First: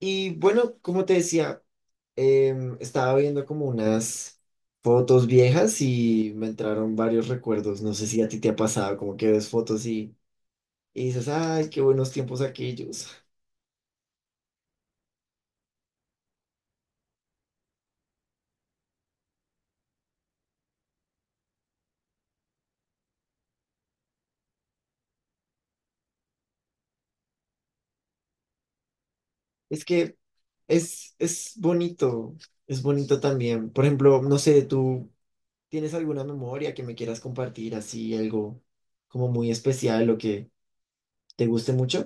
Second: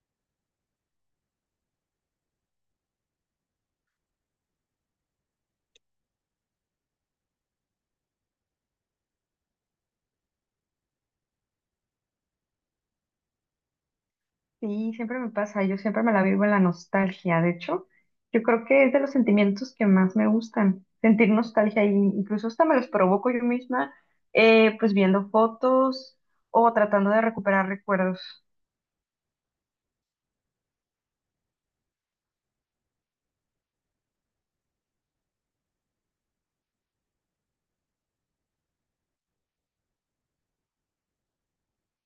Y bueno, como te decía, estaba viendo como unas fotos viejas y me entraron varios recuerdos. No sé si a ti te ha pasado, como que ves fotos y dices, ay, qué buenos tiempos aquellos. Sí, siempre me pasa, yo siempre me la vivo en la nostalgia. De hecho, yo creo que es de los sentimientos que más me gustan, sentir nostalgia y incluso hasta me los provoco yo misma, pues viendo fotos o tratando de recuperar recuerdos. Es que es, es bonito, es bonito también. Por ejemplo, no sé, ¿tú tienes alguna memoria que me quieras compartir así, algo como muy especial o que te guste mucho?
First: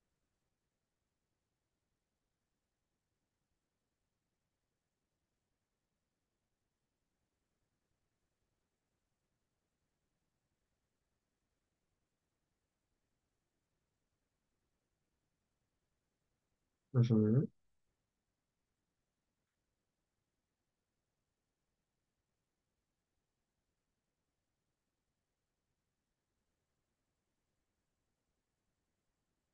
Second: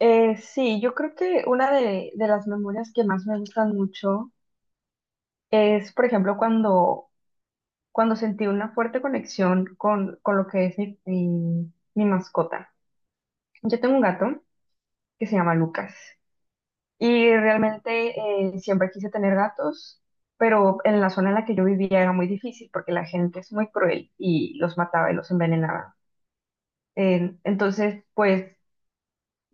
Sí, yo creo que una de las memorias que más me gustan mucho es, por ejemplo, cuando sentí una fuerte conexión con lo que es mi mascota. Yo tengo un gato que se llama Lucas. Y Ujú. realmente siempre quise tener gatos, pero en la zona en la que yo vivía era muy difícil porque la gente es muy cruel y los mataba y los envenenaba. Entonces, pues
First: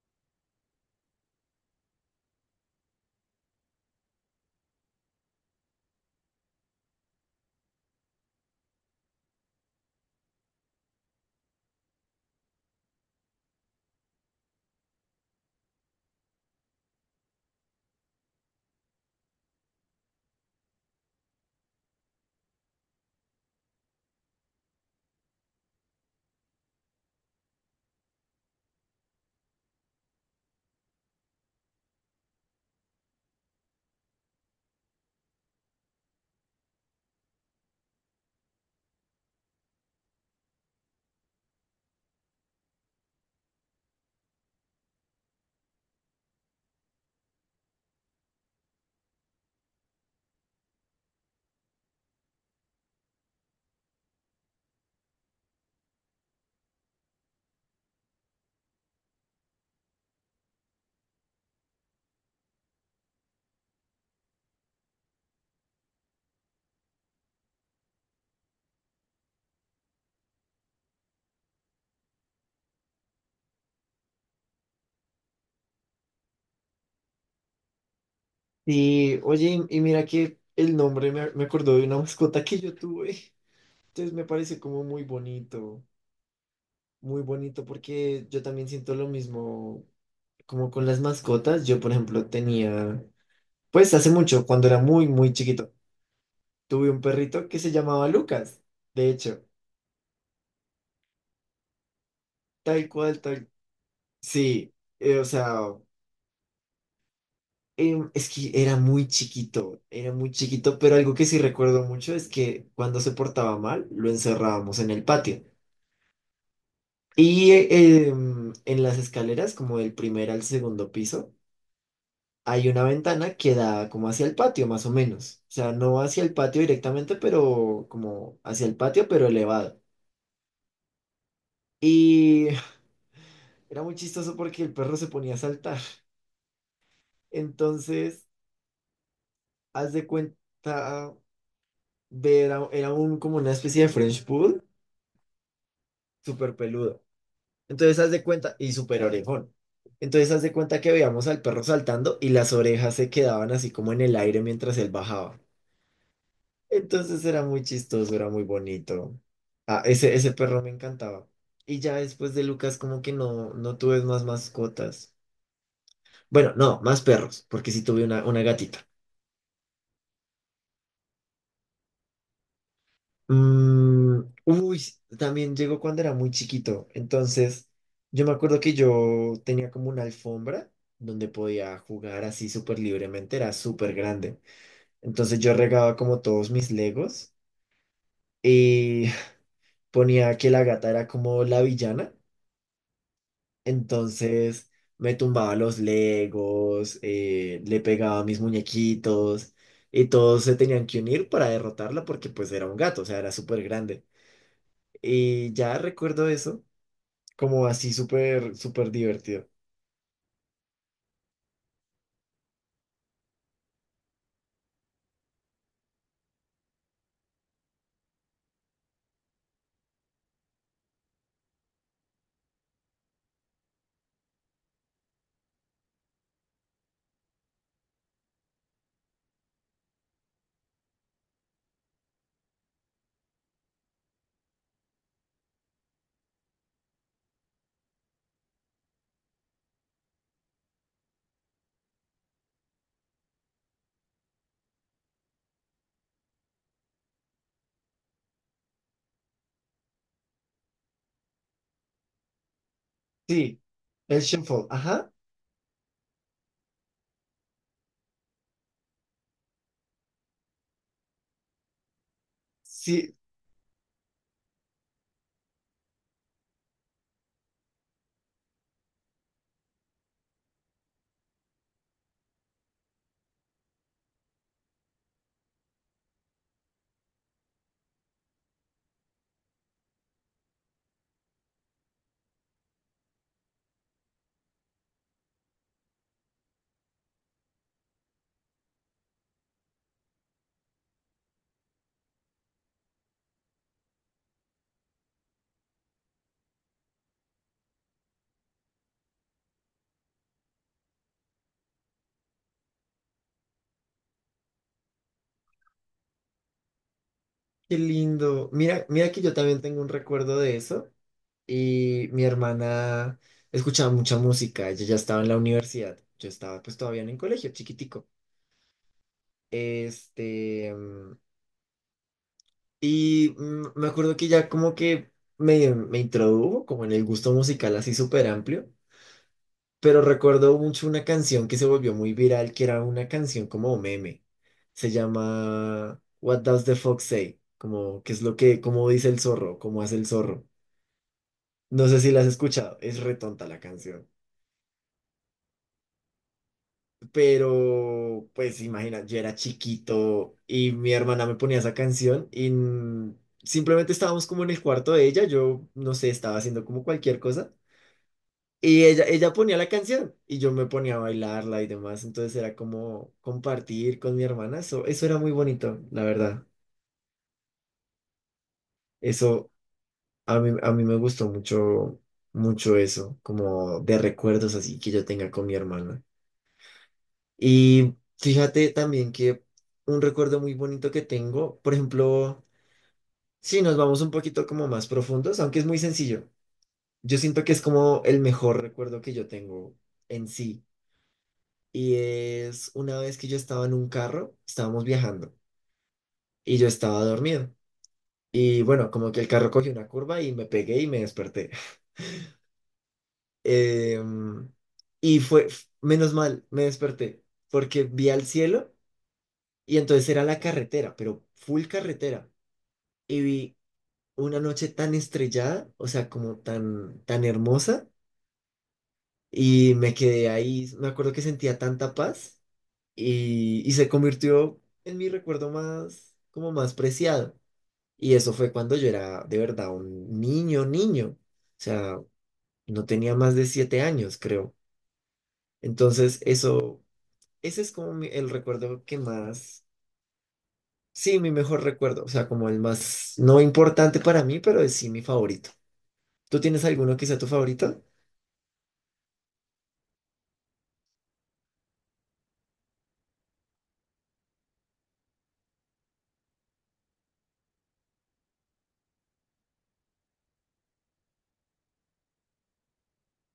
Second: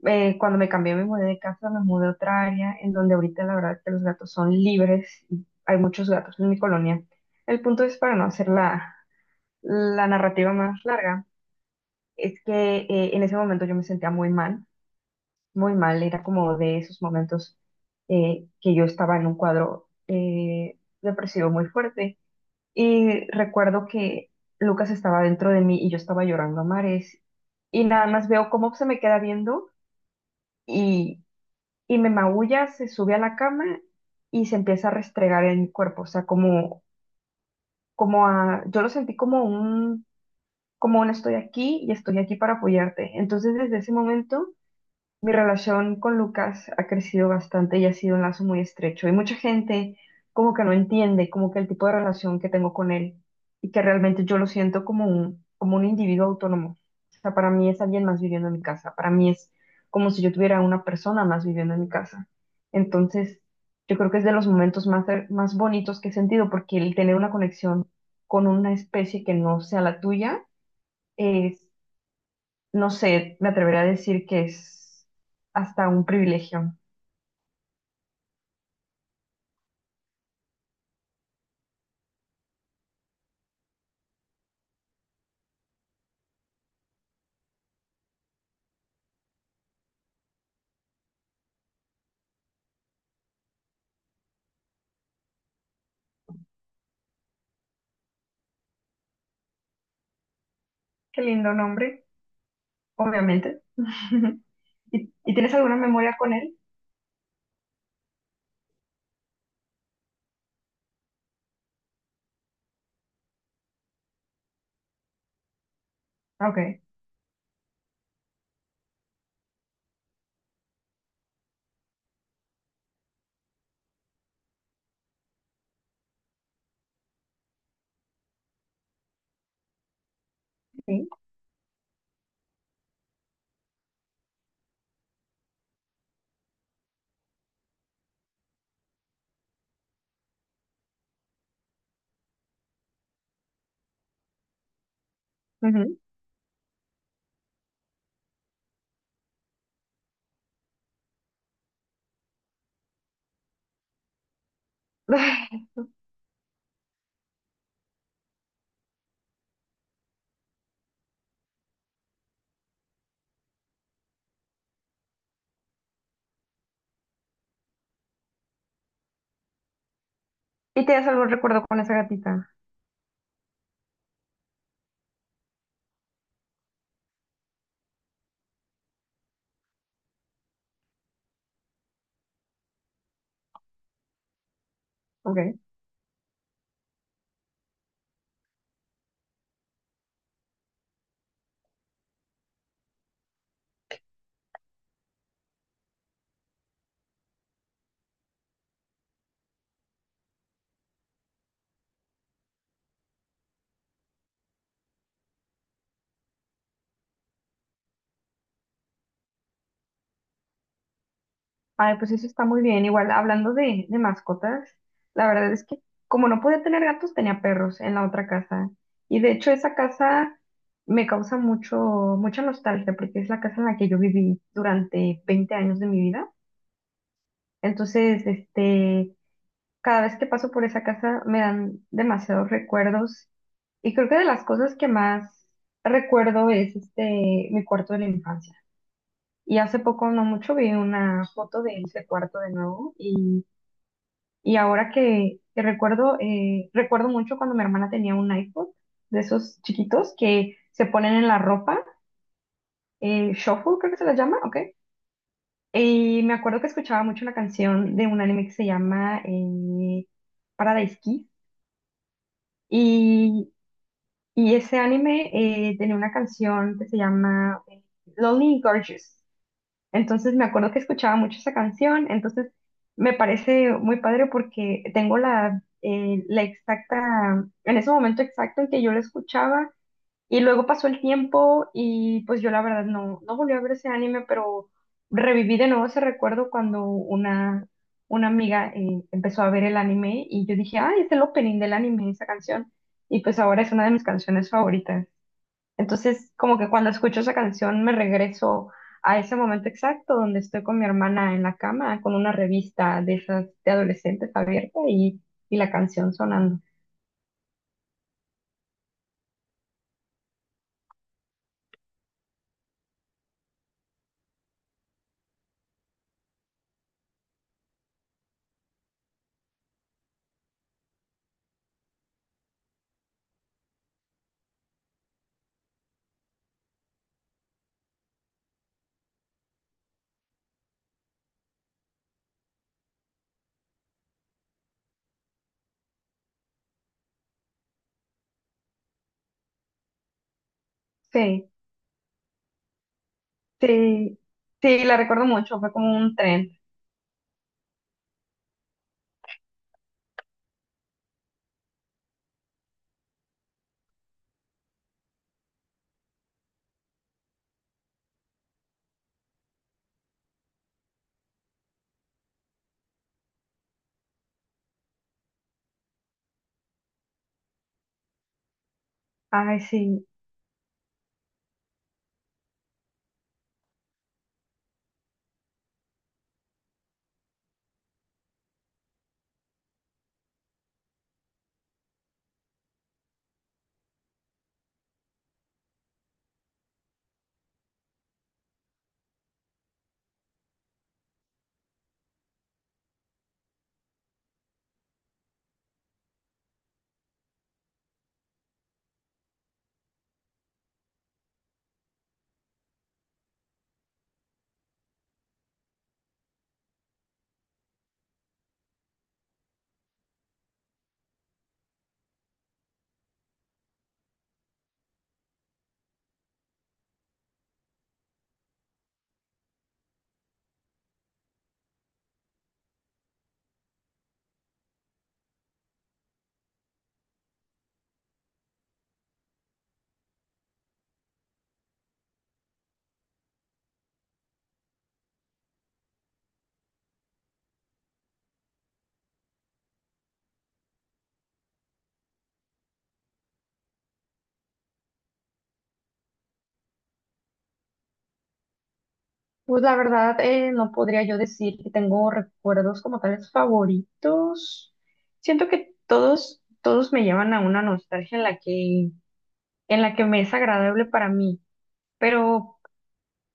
cuando me cambié, me mudé de casa, me mudé a otra área en donde ahorita la verdad es que los gatos son libres y hay muchos gatos en mi colonia. El punto es, para no hacer la narrativa más larga, es que en ese momento yo me sentía muy mal, era como de esos momentos que yo estaba en un cuadro depresivo muy fuerte. Y recuerdo que Lucas estaba dentro de mí y yo estaba llorando a mares. Y nada más veo cómo se me queda viendo y, y me maulla, se sube a la cama y se empieza a restregar en mi cuerpo. O sea, como, como a, yo lo sentí como un estoy aquí y estoy aquí para apoyarte. Entonces, desde ese momento mi relación con Lucas ha crecido bastante y ha sido un lazo muy estrecho. Y mucha gente como que no entiende como que el tipo de relación que tengo con él y que realmente yo lo siento como un individuo autónomo. O sea, para mí es alguien más viviendo en mi casa. Para mí es como si yo tuviera una persona más viviendo en mi casa. Entonces, yo creo que es de los momentos más, más bonitos que he sentido porque el tener una conexión con una especie que no sea la tuya es, no sé, me atrevería a decir que es hasta un privilegio. Y oye, y mira que el nombre me acordó de una mascota que yo tuve. Entonces me parece como muy bonito porque yo también siento lo mismo como con las mascotas. Yo, por ejemplo, tenía, pues hace mucho, cuando era muy, muy chiquito, tuve un perrito que se llamaba Lucas. De hecho, Qué lindo nombre, tal cual, tal. obviamente. Sí, ¿Y, o y sea, tienes alguna memoria con él? Es que era muy chiquito, pero algo que sí recuerdo mucho es que cuando se portaba mal, lo encerrábamos en el patio. Ok. Y en las escaleras, como del primer al segundo piso hay una ventana que da como hacia el patio, más o menos. O sea, no hacia el patio directamente, pero como hacia el patio, pero elevado. Sí. Y era muy chistoso porque el perro se ponía a saltar. Entonces, haz de cuenta, era un, como una especie de French Poodle, Ujú. súper peludo. Entonces, haz de cuenta, y súper orejón. Entonces, haz de cuenta que veíamos al perro saltando y las orejas se quedaban así como en el aire mientras él bajaba. Entonces era muy chistoso, era muy bonito. Ah, ese perro me encantaba. Y ya después de Lucas, como que no, no tuve más mascotas. Bueno, no, más perros, porque sí tuve una gatita. ¿Y tienes algún recuerdo con esa gatita? Uy, también llegó cuando era muy chiquito. Entonces, yo me acuerdo que yo tenía como una alfombra donde podía jugar así súper libremente, era súper grande. Ok. Entonces yo regaba como todos mis legos y ponía que la gata era como la villana. Entonces me tumbaba los Legos, le pegaba a mis muñequitos y todos se tenían que unir para derrotarla porque pues era un gato, o sea, era súper grande. Y ya recuerdo eso como así súper, súper divertido. Ay, pues eso está muy bien. Igual, hablando de mascotas, la verdad es que como no podía tener gatos, tenía perros en la otra casa. Y de hecho, esa casa me causa mucho, mucha nostalgia porque es la casa en la que yo viví durante 20 años de mi vida. Entonces, este, cada vez que paso por esa casa me dan demasiados recuerdos y creo que de las cosas que más recuerdo es este, mi cuarto de la infancia. Y hace poco, no mucho, vi una foto de ese cuarto de nuevo y ahora que recuerdo, recuerdo mucho cuando mi hermana tenía un iPod de esos chiquitos que se ponen en la ropa, Sí, shuffle creo que se la el llama, ¿ok? Shuffle, ajá, Y me acuerdo que escuchaba mucho una canción de un anime que se llama Paradise Kiss. sí, Y, y ese anime tenía una canción que se llama Lonely and Gorgeous. Entonces me acuerdo que escuchaba mucho esa canción. Entonces me parece muy padre porque tengo la, la exacta, en ese momento exacto en que yo la escuchaba, y luego pasó el tiempo y pues yo la verdad no, no volví a ver ese anime, pero reviví de nuevo ese recuerdo cuando una amiga empezó a ver el anime y yo dije, ah, es el opening del anime, esa canción. Y pues ahora es una de mis canciones favoritas. Entonces, como que cuando escucho esa canción me regreso a ese momento exacto donde estoy con mi hermana en la cama con una revista de esas de adolescentes abierta y la canción sonando. qué lindo. Mira, mira que yo también tengo un recuerdo de eso y mi hermana escuchaba mucha música, ella ya estaba en la universidad, yo estaba pues todavía en el colegio, chiquitico. Este, mm, me acuerdo que ya como que me introdujo como en el gusto musical así súper amplio, pero recuerdo mucho una canción que se volvió muy viral, que era una canción como meme. Se llama What Does the Fox Say? Como, ¿qué es lo que, cómo dice el zorro? ¿Cómo hace el zorro? Sí, No sé si la has escuchado, es retonta la canción. sí, sí, la recuerdo mucho, fue como un tren. Pero, pues imagina, yo era chiquito y mi hermana me ponía esa canción simplemente estábamos como en el cuarto de ella, yo no sé, estaba haciendo como cualquier cosa y ella ponía la canción y yo me ponía a bailarla y demás, entonces era como compartir con mi hermana, eso era muy bonito, la verdad. Eso Ay, sí. a mí me gustó mucho, mucho eso, como de recuerdos así que yo tenga con mi hermana. Y fíjate también que un recuerdo muy bonito que tengo, por ejemplo, si nos vamos un poquito como más profundos, aunque es muy sencillo, yo siento que es como el mejor recuerdo que yo tengo en sí. Y es una vez que yo estaba en un carro, estábamos viajando y yo estaba dormido. Y bueno, como que el carro cogió una curva y me pegué y me desperté. Em, y menos mal, me desperté porque vi al cielo y entonces era la carretera, pero full carretera. Y vi una noche tan estrellada, o sea, como tan, tan hermosa, y me quedé ahí, me acuerdo que sentía tanta paz y se convirtió en mi recuerdo más, como más preciado. Y eso fue cuando yo era de verdad un niño, niño, o sea, no tenía más de 7 años, creo. Entonces, eso, ese es como el recuerdo que más, sí, mi mejor recuerdo, o sea, como el más, no importante para mí, pero es sí mi favorito. ¿Tú tienes alguno que sea tu favorito? Pues la verdad, no podría yo decir que tengo recuerdos como tales favoritos. Siento que todos, todos me llevan a una nostalgia en en la que me es agradable para mí. Pero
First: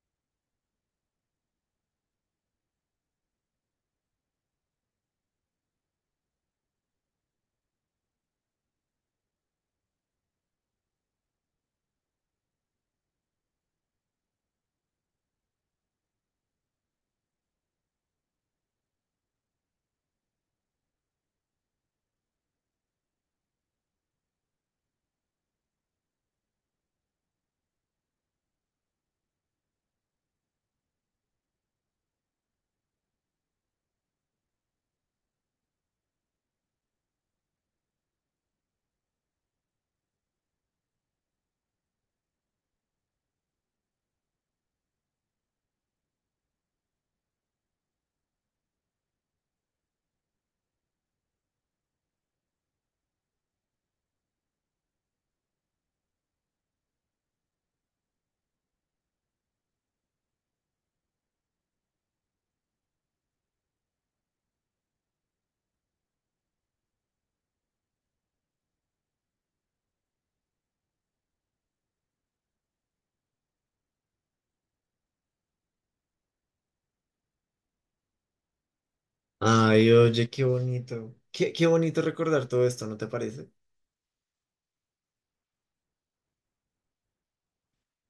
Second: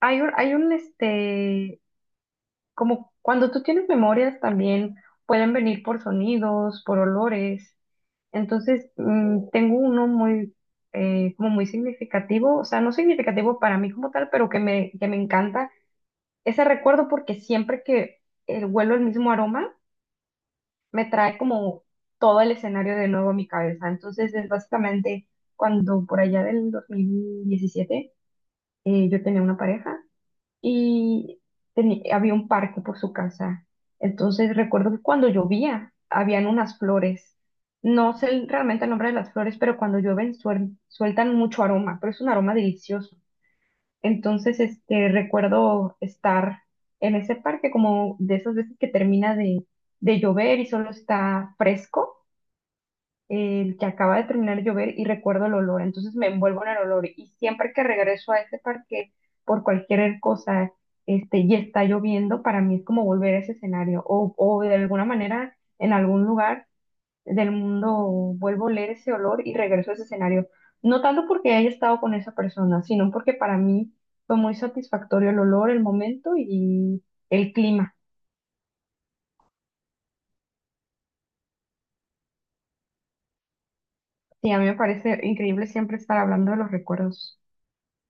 hay un, este, como cuando tú tienes memorias también pueden venir por sonidos, por olores. Entonces, mm, tengo uno muy, como muy significativo, o sea, no significativo para mí como tal, pero que que me encanta ese recuerdo porque siempre que huelo el mismo aroma, me trae como todo el escenario de nuevo a mi cabeza. Entonces es básicamente cuando por allá del 2017 yo tenía una pareja y había un parque por su casa. Entonces recuerdo que cuando llovía, habían unas flores. No sé realmente el nombre de las flores, pero cuando llueven sueltan mucho aroma, pero es un aroma delicioso. Entonces, este, recuerdo estar en ese parque como de esas veces que termina de llover y solo está fresco, el que acaba de terminar de llover y recuerdo el olor, entonces me envuelvo en el olor y siempre que regreso a ese parque por cualquier cosa, este, y está lloviendo, para mí es como volver a ese escenario o de alguna manera en algún lugar del mundo vuelvo a leer ese olor y regreso a ese escenario. No tanto porque haya estado con esa persona, sino porque para mí fue muy satisfactorio el olor, el momento y el clima. Ay, oye, qué bonito. Qué, qué bonito recordar todo esto, ¿no te parece? Sí, a mí me parece increíble siempre estar hablando de los recuerdos.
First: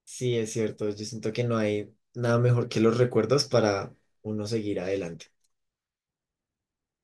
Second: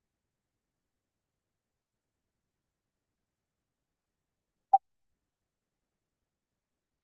Sí, es cierto. Yo siento que no hay nada mejor que los recuerdos para uno seguir adelante.